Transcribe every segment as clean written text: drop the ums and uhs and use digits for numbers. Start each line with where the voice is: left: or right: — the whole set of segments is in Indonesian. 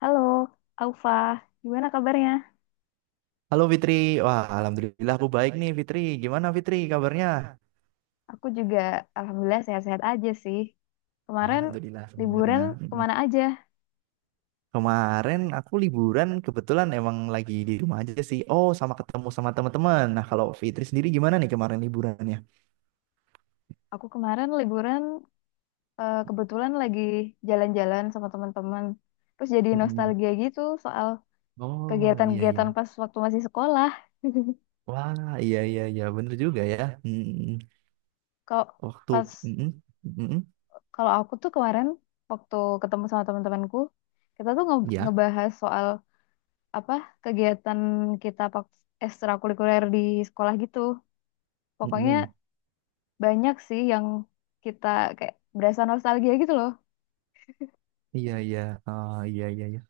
left: Halo, Aufa. Gimana kabarnya?
right: Halo Fitri, wah alhamdulillah aku baik nih Fitri. Gimana Fitri kabarnya?
left: Aku juga alhamdulillah sehat-sehat aja sih. Kemarin
right: Alhamdulillah
left: liburan
right: sebenarnya. Mm-mm.
left: kemana aja?
right: Kemarin aku liburan kebetulan emang lagi di rumah aja sih. Oh, sama ketemu sama teman-teman. Nah, kalau Fitri sendiri gimana nih kemarin liburannya?
left: Aku kemarin liburan kebetulan lagi jalan-jalan sama teman-teman. Terus jadi
right: Mm-mm.
left: nostalgia gitu soal
right: Oh, iya
left: kegiatan-kegiatan
right: iya.
left: pas waktu masih sekolah.
right: Wah, iya iya iya, bener juga ya. Mm-mm.
left: Kalau
right: Waktu
left: pas
right: mm-mm, mm-mm,
left: kalau aku tuh kemarin waktu ketemu sama teman-temanku, kita tuh nge-
right: ya.
left: ngebahas soal apa kegiatan kita pak ekstrakurikuler di sekolah gitu. Pokoknya
right: Mm-mm.
left: banyak sih yang kita kayak berasa nostalgia gitu loh.
right: Iya iya. Ah, iya iya iya.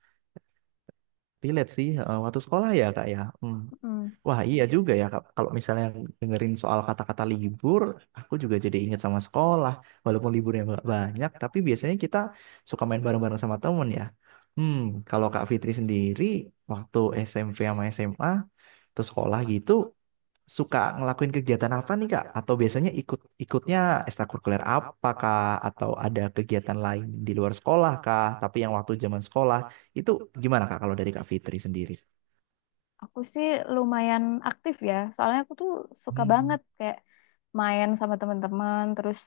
right: Relate sih waktu sekolah ya, Kak ya. Mm.
left: Mm.
right: Wah iya juga ya Kak. Kalau misalnya dengerin soal kata-kata libur, aku juga jadi ingat sama sekolah. Walaupun liburnya nggak banyak, tapi biasanya kita suka main bareng-bareng sama temen ya. Hmm, kalau Kak Fitri sendiri waktu SMP sama SMA terus sekolah gitu suka ngelakuin kegiatan apa nih Kak? Atau biasanya ikut ikutnya ekstrakurikuler apa Kak? Atau ada kegiatan lain di luar sekolah Kak? Tapi yang waktu zaman sekolah itu gimana Kak kalau dari Kak Fitri sendiri?
left: Aku sih lumayan aktif ya, soalnya aku tuh suka
right: Hmm.
left: banget kayak main sama teman-teman, terus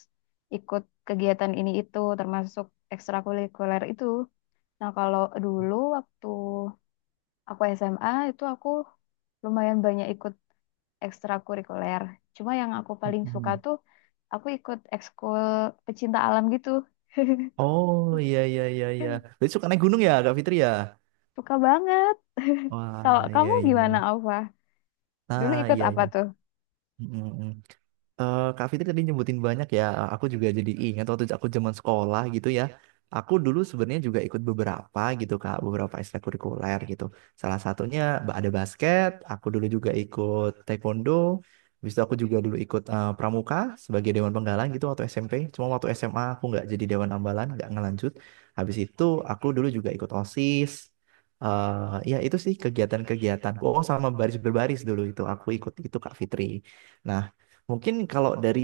left: ikut kegiatan ini itu, termasuk ekstrakurikuler itu. Nah, kalau dulu waktu aku SMA itu aku lumayan banyak ikut ekstrakurikuler. Cuma yang aku paling suka
right: Mm-mm.
left: tuh aku ikut ekskul pecinta alam gitu.
right: Oh iya iya iya iya. Jadi suka naik gunung ya Kak Fitri ya?
left: Suka banget. Kalau
right: Wah iya
left: kamu
right: iya
left: gimana,
right: iya.
left: Alfa? Dulu
right: Ah
left: ikut
right: iya
left: apa
right: iya.
left: tuh?
right: Mm, mm, mm. Kak Fitri tadi nyebutin banyak ya, aku juga jadi ingat waktu aku zaman sekolah gitu ya. Aku dulu sebenarnya juga ikut beberapa gitu Kak, beberapa ekstrakurikuler gitu. Salah satunya ada basket, aku dulu juga ikut taekwondo, habis itu aku juga dulu ikut pramuka sebagai dewan penggalan gitu waktu SMP. Cuma waktu SMA aku nggak jadi dewan ambalan, nggak ngelanjut. Habis itu aku dulu juga ikut OSIS. Ya itu sih kegiatan-kegiatan. Oh sama baris berbaris dulu itu aku ikut itu Kak Fitri. Nah, mungkin kalau dari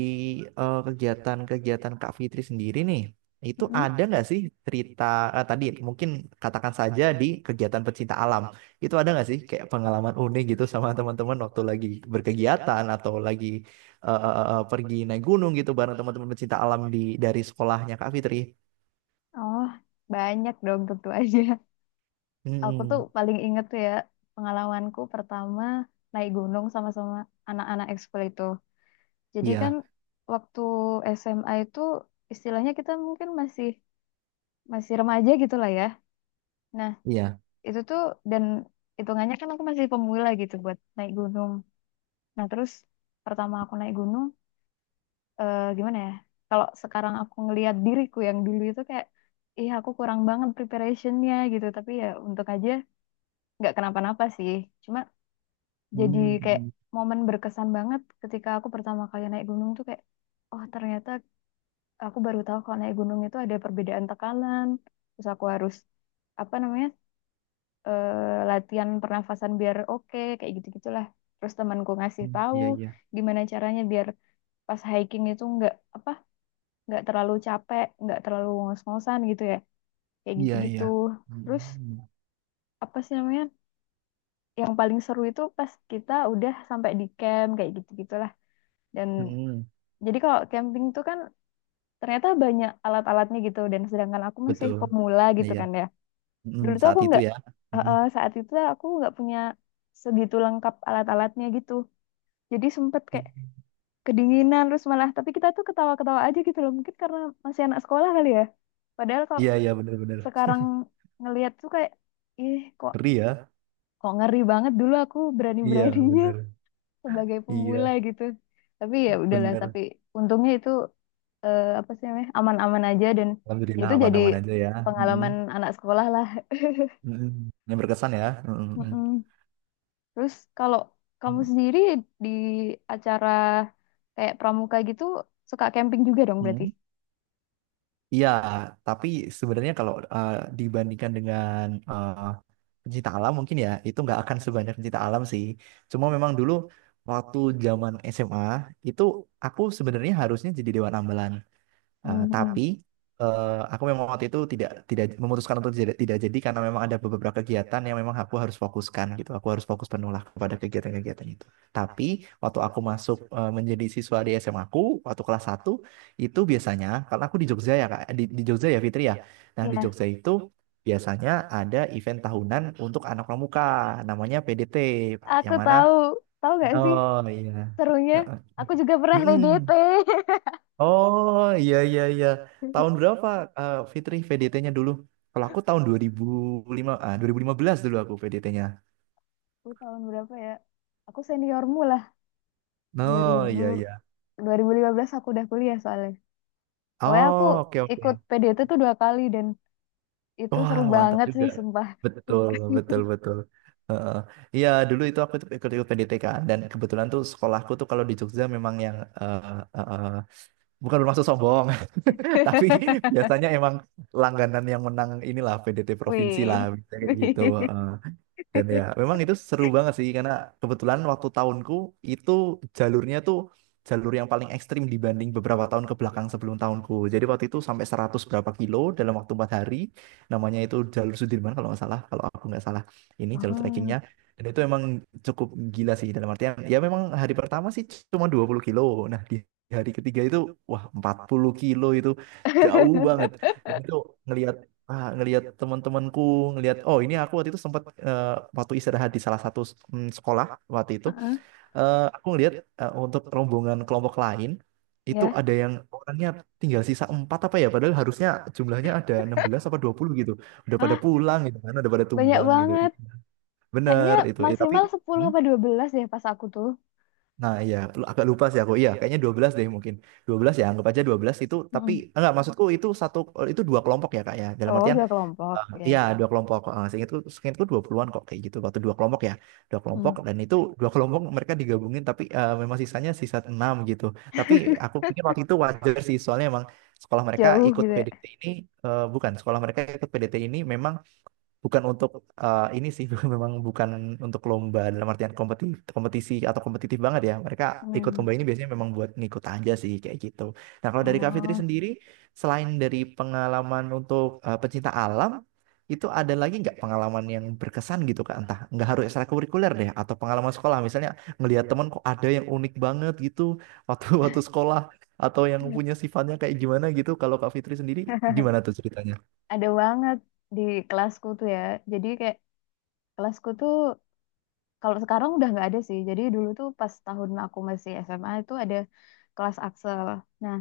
right: kegiatan-kegiatan Kak Fitri sendiri nih, itu
left: Mm-mm.
right: ada nggak sih cerita tadi mungkin katakan saja di kegiatan pecinta alam. Itu ada nggak sih kayak pengalaman unik gitu sama teman-teman waktu lagi berkegiatan atau lagi pergi naik gunung gitu bareng teman-teman pecinta alam di dari sekolahnya Kak Fitri.
left: Oh, banyak dong tentu aja. Aku tuh
right: Hmm,
left: paling inget tuh ya pengalamanku pertama naik gunung sama-sama anak-anak ekskul itu. Jadi kan
right: iya,
left: waktu SMA itu istilahnya kita mungkin masih masih remaja gitu lah ya. Nah,
right: iya.
left: itu tuh dan hitungannya kan aku masih pemula gitu buat naik gunung. Nah, terus pertama aku naik gunung, gimana ya, kalau sekarang aku ngelihat diriku yang dulu itu kayak ih aku kurang banget preparationnya gitu, tapi ya untuk aja nggak kenapa-napa sih, cuma jadi kayak
right: Hmm,
left: momen berkesan banget ketika aku pertama kali naik gunung tuh kayak oh ternyata aku baru tahu kalau naik gunung itu ada perbedaan tekanan, terus aku harus apa namanya, eh, latihan pernafasan biar oke kayak gitu-gitulah, terus temanku ngasih
right: hmm,
left: tahu
right: iya, iya.
left: gimana caranya biar pas hiking itu nggak apa, nggak terlalu capek, nggak terlalu ngos-ngosan gitu ya. Kayak
right: Iya,
left: gitu-gitu.
right: iya.
left: Terus
right: Hmm,
left: apa sih namanya? Yang paling seru itu pas kita udah sampai di camp kayak gitu-gitulah. Dan
right: hmm,
left: jadi kalau camping tuh kan ternyata banyak alat-alatnya gitu, dan sedangkan aku masih
right: betul.
left: pemula gitu
right: Iya.
left: kan ya.
right: Hmm,
left: Dulu tuh
right: saat
left: aku
right: itu
left: nggak,
right: ya.
left: saat itu aku nggak punya segitu lengkap alat-alatnya gitu. Jadi sempet kayak
right: Hmm.
left: kedinginan terus malah, tapi kita tuh ketawa-ketawa aja gitu loh mungkin karena masih anak sekolah kali ya, padahal kalau
right: Iya, iya benar-benar.
left: sekarang ngelihat tuh kayak ih kok
right: Ngeri ya.
left: kok ngeri banget dulu aku
right: Iya,
left: berani-beraninya
right: benar.
left: sebagai pemula
right: Iya,
left: gitu, tapi ya udahlah,
right: benar.
left: tapi untungnya itu, apa sih namanya, aman-aman aja dan
right: Alhamdulillah
left: itu jadi
right: aman-aman aja ya. Mm-mm.
left: pengalaman anak sekolah lah.
right: Mm-mm. Yang berkesan ya. Mm-mm.
left: Mm-mm. Terus kalau kamu sendiri di acara kayak pramuka gitu suka camping juga dong berarti.
right: Mm-mm. Iya, tapi sebenarnya kalau dibandingkan dengan uh, pencinta alam mungkin ya itu nggak akan sebanyak pencinta alam sih. Cuma memang dulu waktu zaman SMA itu aku sebenarnya harusnya jadi dewan ambalan. Tapi
left: Mm-mm.
right: aku memang waktu itu tidak tidak memutuskan untuk tidak jadi karena memang ada beberapa kegiatan yang memang aku harus fokuskan gitu. Aku harus fokus penuh lah kepada kegiatan-kegiatan itu. Tapi waktu aku masuk menjadi siswa di SMA aku waktu kelas satu itu biasanya karena aku di Jogja ya Kak, di Jogja ya Fitri ya. Nah, di
left: Ya,
right: Jogja itu biasanya ada event tahunan untuk anak pramuka namanya PDT, Pak,
left: aku
right: yang mana
left: tahu tahu nggak sih
right: oh iya.
left: serunya,
right: Eh, eh.
left: aku juga pernah
right: Mm-mm.
left: PDT.
right: Oh iya iya iya. Tahun berapa Fitri VDT-nya dulu? Kalau aku tahun 2015 dulu aku VDT-nya.
left: Aku tahun berapa ya? Aku seniormu lah, dua
right: Oh iya iya.
left: dua ribu lima belas aku udah kuliah soalnya. Pokoknya aku
right: Oh, oke oke.
left: ikut PDT tuh dua kali dan itu seru
right: Wah, mantap
left: banget sih,
right: juga.
left: sumpah.
right: Betul, betul, betul. Heeh. Iya, dulu itu aku tuh ikut-ikut PDT kan dan kebetulan tuh sekolahku tuh kalau di Jogja memang yang eh, eh, bukan bermaksud sombong, tapi biasanya emang langganan yang menang inilah PDT provinsi
left: Wih.
right: lah biasanya kayak gitu. Dan ya, memang itu seru banget sih karena kebetulan waktu tahunku itu jalurnya tuh jalur yang paling ekstrim dibanding beberapa tahun ke belakang sebelum tahunku. Jadi waktu itu sampai 100 berapa kilo dalam waktu 4 hari. Namanya itu jalur Sudirman kalau nggak salah, kalau aku nggak salah. Ini jalur
left: Oh.
right: trekkingnya. Dan itu emang cukup gila sih dalam artian ya memang hari pertama sih cuma 20 kilo. Nah, di hari ketiga itu wah 40 kilo itu jauh banget. Dan itu ngelihat ngelihat teman-temanku ngelihat oh ini aku waktu itu sempat eh, waktu istirahat di salah satu sekolah waktu itu
left: Heeh,
right: aku ngelihat untuk rombongan kelompok lain itu
left: ya.
right: ada yang orangnya tinggal sisa 4 apa ya padahal harusnya jumlahnya ada 16 apa 20 gitu udah pada
left: Ah,
right: pulang gitu kan udah pada
left: banyak
right: tumbang gitu.
left: banget.
right: Itu
left: Kayaknya
right: bener itu. Tapi
left: maksimal 10
right: hmm?
left: apa 12 deh pas aku tuh.
right: Nah, iya, agak lupa sih aku. Iya, kayaknya 12 deh mungkin. 12 ya, anggap aja 12 itu tapi
left: Mm-mm.
right: enggak maksudku itu satu itu dua kelompok ya, Kak ya. Dalam
left: Oh,
right: artian
left: dua kelompok. Ya.
right: iya, dua kelompok. Eh, seingatku, seingatku 20-an kok kayak gitu. Waktu dua kelompok ya. Dua kelompok
left: Mm.
right: dan itu dua kelompok mereka digabungin tapi memang sisanya sisa 6 gitu. Tapi aku pikir waktu itu wajar sih soalnya emang sekolah mereka
left: Jauh
right: ikut
left: gitu ya.
right: PDT ini bukan sekolah mereka ikut PDT ini memang bukan untuk ini sih memang bukan untuk lomba dalam artian kompetisi atau kompetitif banget ya mereka ikut
left: Mm.
right: lomba ini biasanya memang buat ngikut aja sih kayak gitu. Nah kalau dari Kak Fitri
left: Oh.
right: sendiri selain dari pengalaman untuk pecinta alam itu ada lagi nggak pengalaman yang berkesan gitu Kak entah nggak harus ekstrakurikuler deh atau pengalaman sekolah misalnya ngelihat teman kok ada yang unik banget gitu waktu waktu sekolah atau yang punya sifatnya kayak gimana gitu kalau Kak Fitri sendiri gimana tuh ceritanya?
left: Ada banget di kelasku tuh ya. Jadi kayak kelasku tuh kalau sekarang udah nggak ada sih. Jadi dulu tuh pas tahun aku masih SMA itu ada kelas Axel. Nah,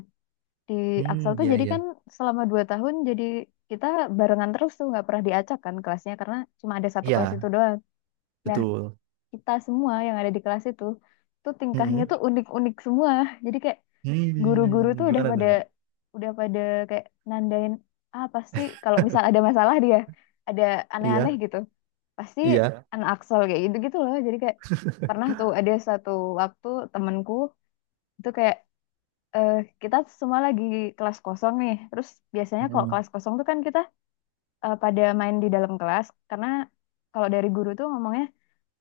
left: di Axel
right: Hmm,
left: tuh
right: iya,
left: jadi kan
right: iya.
left: selama dua tahun jadi kita barengan terus tuh nggak pernah diacak kan kelasnya karena cuma ada satu kelas
right: Iya.
left: itu doang. Nah,
right: Betul.
left: kita semua yang ada di kelas itu tuh tingkahnya
right: Mm-mm.
left: tuh unik-unik semua. Jadi kayak guru-guru
right: Hmm,
left: tuh udah
right: gimana
left: pada
right: tuh, Pak?
left: udah pada kayak nandain, ah pasti kalau misal ada masalah, dia ada aneh-aneh
right: Iya,
left: gitu pasti
right: iya.
left: anak Axel, kayak gitu gitu loh. Jadi kayak pernah tuh ada satu waktu temenku itu kayak, eh, kita semua lagi kelas kosong nih, terus biasanya kalau
right: Mm.
left: kelas kosong tuh kan kita pada main di dalam kelas karena kalau dari guru tuh ngomongnya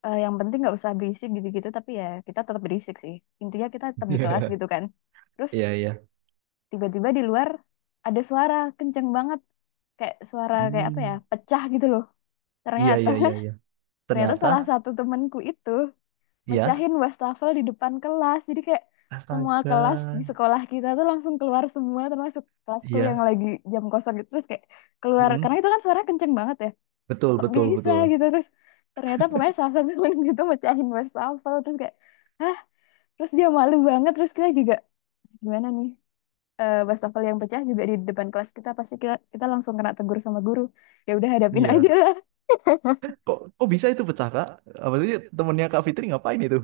left: yang penting nggak usah berisik gitu-gitu, tapi ya kita tetap berisik sih, intinya kita tetap di kelas gitu kan, terus
right: Iya, iya.
left: tiba-tiba di luar ada suara kenceng banget kayak suara kayak apa ya
right: Hmm,
left: pecah gitu loh,
right: iya,
left: ternyata
right: iya, iya, iya.
left: ternyata
right: Ternyata,
left: salah satu temanku itu
right: iya.
left: mecahin wastafel di depan kelas, jadi kayak semua kelas di
right: Astaga.
left: sekolah kita tuh langsung keluar semua, termasuk kelasku yang
right: Iya.
left: lagi jam kosong gitu, terus kayak keluar karena
right: Mm-mm.
left: itu kan suara kenceng banget ya,
right: Betul,
left: kok
right: betul,
left: bisa
right: betul.
left: gitu. Terus ternyata pokoknya salah satu temen gitu mecahin wastafel, terus kayak hah, terus dia malu banget, terus kita juga gimana nih, wastafel yang pecah juga di depan kelas kita, pasti kita langsung kena tegur sama guru. Ya udah hadapin
right: Iya.
left: aja lah.
right: Kok, kok bisa itu pecah, Kak? Apa sih temennya Kak Fitri ngapain itu?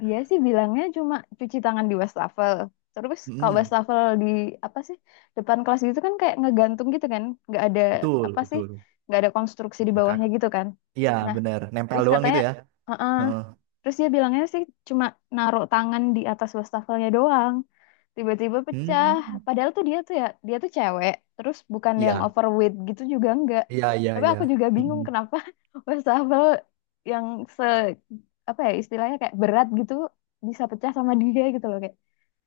left: Dia sih bilangnya cuma cuci tangan di wastafel. Terus kalau
right: Mm-mm.
left: wastafel di apa sih depan kelas gitu kan kayak ngegantung gitu kan, nggak ada
right: Betul,
left: apa sih,
right: betul.
left: nggak ada konstruksi di
right: Ya, Kak.
left: bawahnya gitu kan.
right: Iya,
left: Nah
right: benar. Nempel
left: terus
right: doang
left: katanya,
right: gitu ya.
left: "Heeh."
right: Heeh.
left: Terus dia bilangnya sih cuma naruh tangan di atas wastafelnya doang, tiba-tiba pecah.
right: Hmm.
left: Padahal tuh dia tuh ya, dia tuh cewek, terus bukan yang
right: Iya,
left: overweight gitu juga enggak.
right: iya, iya,
left: Tapi
right: iya.
left: aku juga bingung
right: Mm-mm.
left: kenapa wastafel yang se apa ya istilahnya kayak berat gitu bisa pecah sama dia gitu loh kayak,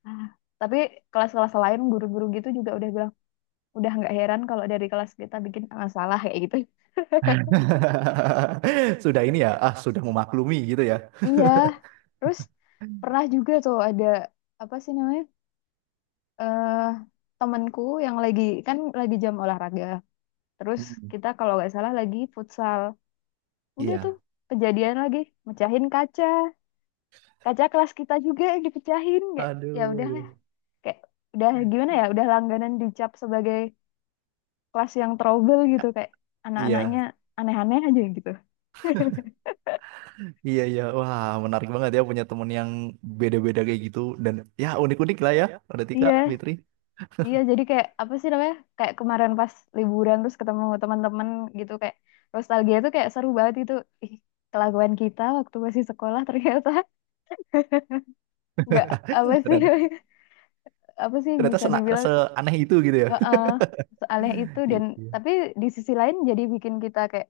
left: ah. Tapi kelas-kelas lain guru-guru gitu juga udah bilang udah nggak heran kalau dari kelas kita bikin masalah kayak gitu.
right: Sudah ini ya, ah sudah memaklumi gitu ya.
left: Iya. Terus pernah juga tuh ada apa sih namanya? eh temanku yang lagi, kan lagi jam olahraga. Terus
right: Hmm.
left: kita kalau nggak salah lagi futsal. Udah tuh
right: Iya.
left: kejadian lagi mecahin kaca. Kaca kelas kita juga yang dipecahin, kayak ya
right: Aduh,
left: udah lah,
right: aduh.
left: kayak udah gimana ya? Udah langganan dicap sebagai kelas yang trouble gitu kayak anak-anaknya
right: Iya,
left: aneh-aneh aja gitu.
right: iya, iya. Wah, menarik banget ya punya temen yang beda-beda kayak gitu. Dan ya unik-unik lah ya. Udah Tika,
left: Iya,
right: Fitri.
left: iya jadi kayak apa sih namanya? Kayak kemarin pas liburan terus ketemu teman-teman gitu kayak nostalgia tuh kayak seru banget itu. Ih, kelakuan kita waktu masih sekolah ternyata nggak apa sih
right: Ternyata,
left: apa sih bisa dibilang
right: seaneh itu gitu ya.
left: heeh, seaneh itu, dan
right: Iya, iya,
left: tapi di sisi lain jadi bikin kita kayak,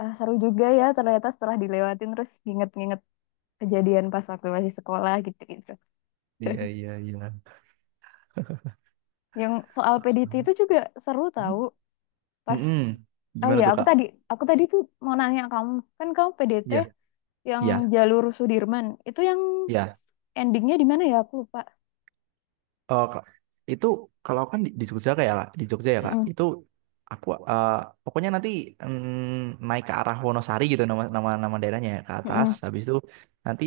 left: "Ah, seru juga ya ternyata, setelah dilewatin terus nginget-nginget kejadian pas waktu masih sekolah gitu-gitu."
right: iya, iya. Iya.
left: Yang soal PDT itu juga seru tahu pas,
right: Mm-mm.
left: oh
right: Gimana
left: ya
right: tuh, Kak?
left: aku tadi tuh mau nanya kamu, kan kamu PDT
right: Iya,
left: yang
right: iya,
left: jalur Sudirman itu yang
right: iya.
left: endingnya di mana ya, aku lupa.
right: Kak, itu kalau kan di Jogja kayak ya, Kak, di Jogja ya Kak,
left: Mm-mm,
right: itu aku pokoknya nanti naik ke arah Wonosari gitu nama nama nama daerahnya ya, ke atas,
left: mm-mm.
right: habis itu nanti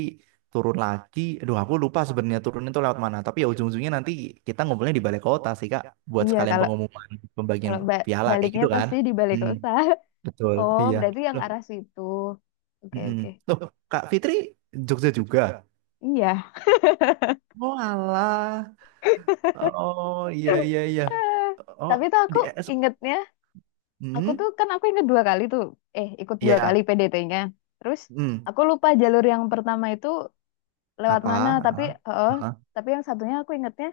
right: turun lagi. Aduh, aku lupa sebenarnya turun itu lewat mana. Tapi ya ujung-ujungnya nanti kita ngumpulnya di balai kota sih Kak, buat
left: Iya
right: sekalian
left: kalau
right: pengumuman pembagian
left: kalau
right: piala kayak
left: baliknya
right: gitu kan.
left: pasti di Balai
right: Hmm,
left: Kota.
right: betul.
left: Oh
right: Iya.
left: berarti yang
right: Loh,
left: arah situ. Oke,
right: mm-mm.
left: oke.
right: Loh, Kak Fitri Jogja juga.
left: Iya.
right: Oh alah. Oh iya iya iya.
left: Eh,
right: Oh
left: Tapi tuh
right: di
left: aku ingetnya, aku tuh
right: hmm,
left: kan aku inget dua kali tuh. Ikut dua kali
right: iya.
left: PDT-nya. Terus
right: Hmm,
left: aku lupa jalur yang pertama itu lewat
right: apa?
left: mana, tapi
right: Heeh,
left: heeh,
right: heeh.
left: tapi yang satunya aku ingetnya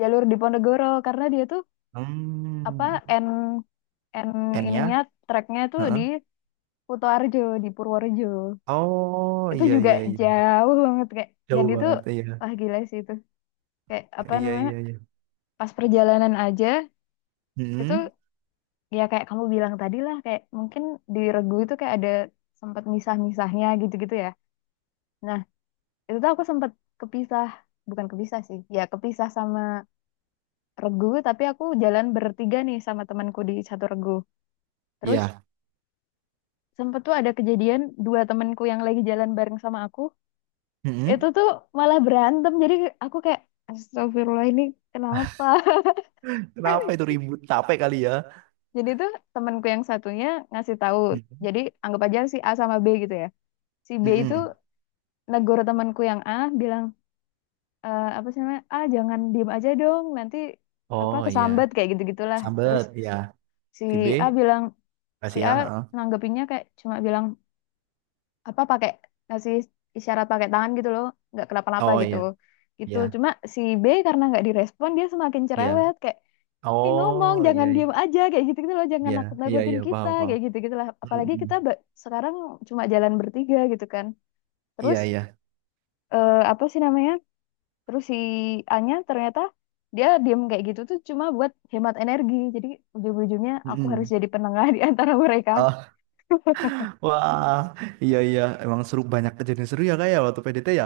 left: jalur di Ponegoro karena dia tuh apa
right: Hmm,
left: N N
right: N-nya?
left: ininya treknya tuh di
right: Heeh.
left: Kutoarjo, di Purworejo.
right: Oh,
left: Itu
right: iya
left: juga
right: iya iya. Iya.
left: jauh banget kayak, dan
right: Jauh
left: itu
right: banget iya.
left: wah gila sih itu. Kayak apa
right: Iya
left: namanya?
right: iya iya.
left: Pas perjalanan aja itu
right: Hmm,
left: ya kayak kamu bilang tadi lah, kayak mungkin di regu itu kayak ada sempat misah-misahnya gitu-gitu ya, nah itu tuh aku sempat kepisah, bukan kepisah sih ya, kepisah sama regu tapi aku jalan bertiga nih sama temanku di satu regu, terus
right: iya.
left: sempat tuh ada kejadian dua temanku yang lagi jalan bareng sama aku
right: Hmm.
left: itu tuh malah berantem, jadi aku kayak, Astagfirullah ini kenapa.
right: Kenapa itu ribut? Capek kali ya.
left: Jadi tuh temanku yang satunya ngasih tahu.
right: Hmm.
left: Jadi anggap aja si A sama B gitu ya. Si B itu
right: Hmm.
left: negur temanku yang A, bilang, apa sih namanya, A jangan diem aja dong nanti apa
right: Oh iya.
left: kesambat kayak gitu gitulah, terus
right: Sambet, iya.
left: si
right: Si B,
left: A bilang si
right: kasih
left: A
right: ya. Heeh.
left: nanggepinnya kayak cuma bilang apa pakai ngasih isyarat pakai tangan gitu loh, nggak kenapa-napa
right: Oh
left: gitu,
right: iya,
left: gitu
right: iya,
left: cuma si B karena nggak direspon dia semakin
right: iya.
left: cerewet kayak, "Ih, ngomong
right: Oh iya
left: jangan
right: iya.
left: diem aja kayak gitu gitu loh, jangan
right: Iya, iya
left: nakut-nakutin
right: iya
left: kita
right: paham paham.
left: kayak gitu gitulah,
right: Hmm.
left: apalagi
right: Hmm.
left: kita sekarang cuma jalan bertiga gitu kan,
right: Iya
left: terus
right: iya.
left: apa sih namanya." Terus si Anya ternyata dia diem kayak gitu tuh cuma buat hemat energi. Jadi ujung-ujungnya aku
right: Hmm.
left: harus jadi penengah di antara mereka.
right: Hmm. Wah, iya iya, emang seru banyak kejadian seru ya kayak waktu PDT ya.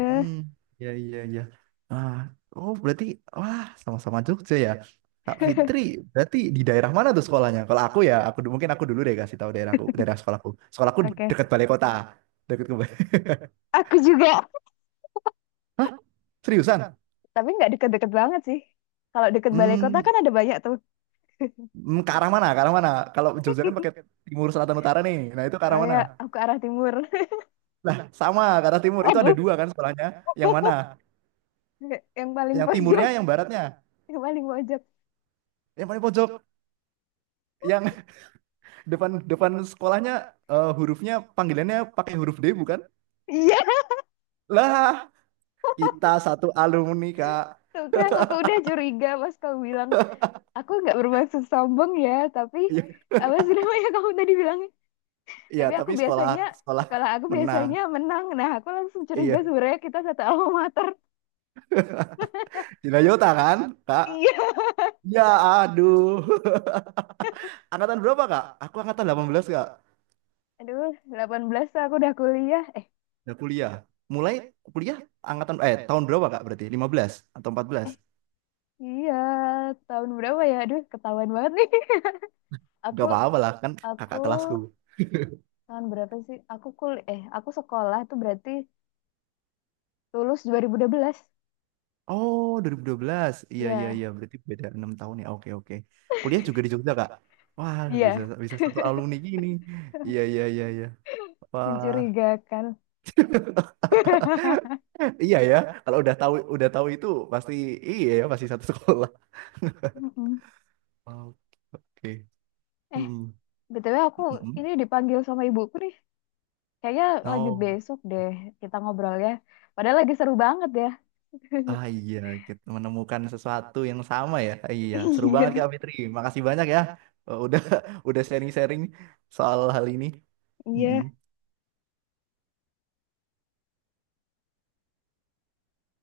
right: Hmm, iya iya iya. Ah, oh berarti wah sama-sama Jogja ya. Kak Fitri, berarti di daerah mana tuh sekolahnya? Kalau aku ya, mungkin aku dulu deh kasih tahu daerahku, daerah sekolahku. Sekolahku
left: Oke.
right: dekat balai kota, dekat ke balai.
left: Aku juga.
right: Hah? Seriusan?
left: Tapi nggak deket-deket banget sih. Kalau deket balai kota
right: Hmm,
left: kan ada banyak tuh.
right: hmm, ke arah mana? Ke arah mana? Kalau Jogja kan pakai timur, selatan, utara nih. Nah itu ke
left: Oh
right: arah mana?
left: ya, aku ke arah timur.
right: Lah, sama ke arah timur. Itu
left: Oh,
right: ada
left: bu.
right: dua kan sekolahnya. Yang mana?
left: Yang paling
right: Yang timurnya,
left: pojok.
right: yang baratnya.
left: Yang paling pojok.
right: Yang paling pojok yang depan depan sekolahnya hurufnya panggilannya pakai huruf D bukan?
left: Iya,
right: Lah, kita satu alumni, Kak.
left: tuh kan. Aku udah curiga pas kau bilang, aku nggak bermaksud sombong ya, tapi
right: Iya,
left: apa sih namanya kamu tadi bilang?
right: iya,
left: Tapi aku
right: tapi sekolah
left: biasanya
right: sekolah
left: sekolah aku
right: menang.
left: biasanya menang, nah aku langsung curiga
right: Iya,
left: sebenarnya kita satu alma mater.
right: Cinayota kan, Kak?
left: Iya.
right: Ya, aduh. Angkatan berapa, Kak? Aku angkatan 18 Kak.
left: Aduh, 18 aku udah kuliah,
right: Udah kuliah. Mulai kuliah angkatan tahun berapa, Kak? Berarti 15 atau 14?
left: eh iya, tahun berapa ya, aduh ketahuan banget nih. aku
right: Gak apa-apa lah kan
left: aku
right: kakak kelasku.
left: tahun berapa sih, aku kul eh aku sekolah tuh berarti lulus 2012,
right: Oh, dua 2012, iya, iya,
left: ya
right: iya. Berarti beda 6 tahun ya. Oke, oke. Kuliah juga di Jogja, Kak? Wah, bisa
left: iya.
right: bisa satu alumni gini. Iya, iya, iya, iya. Wah.
left: Mencurigakan.
right: Iya ya. Kalau udah tahu itu pasti iya ya, pasti satu sekolah.
left: Mm-mm.
right: Oke. Oke.
left: eh
right: Hmm.
left: btw aku
right: Mm-mm.
left: ini dipanggil sama ibuku nih, kayaknya lanjut
right: Oh.
left: besok deh kita ngobrolnya. Padahal lagi seru banget ya.
right: Ah iya, kita menemukan sesuatu yang sama ya. Iya, seru banget
left: Iya,
right: Kak Fitri. Makasih banyak ya. Eh, udah udah sharing-sharing soal hal ini.
left: iya.
right: Mm-mm.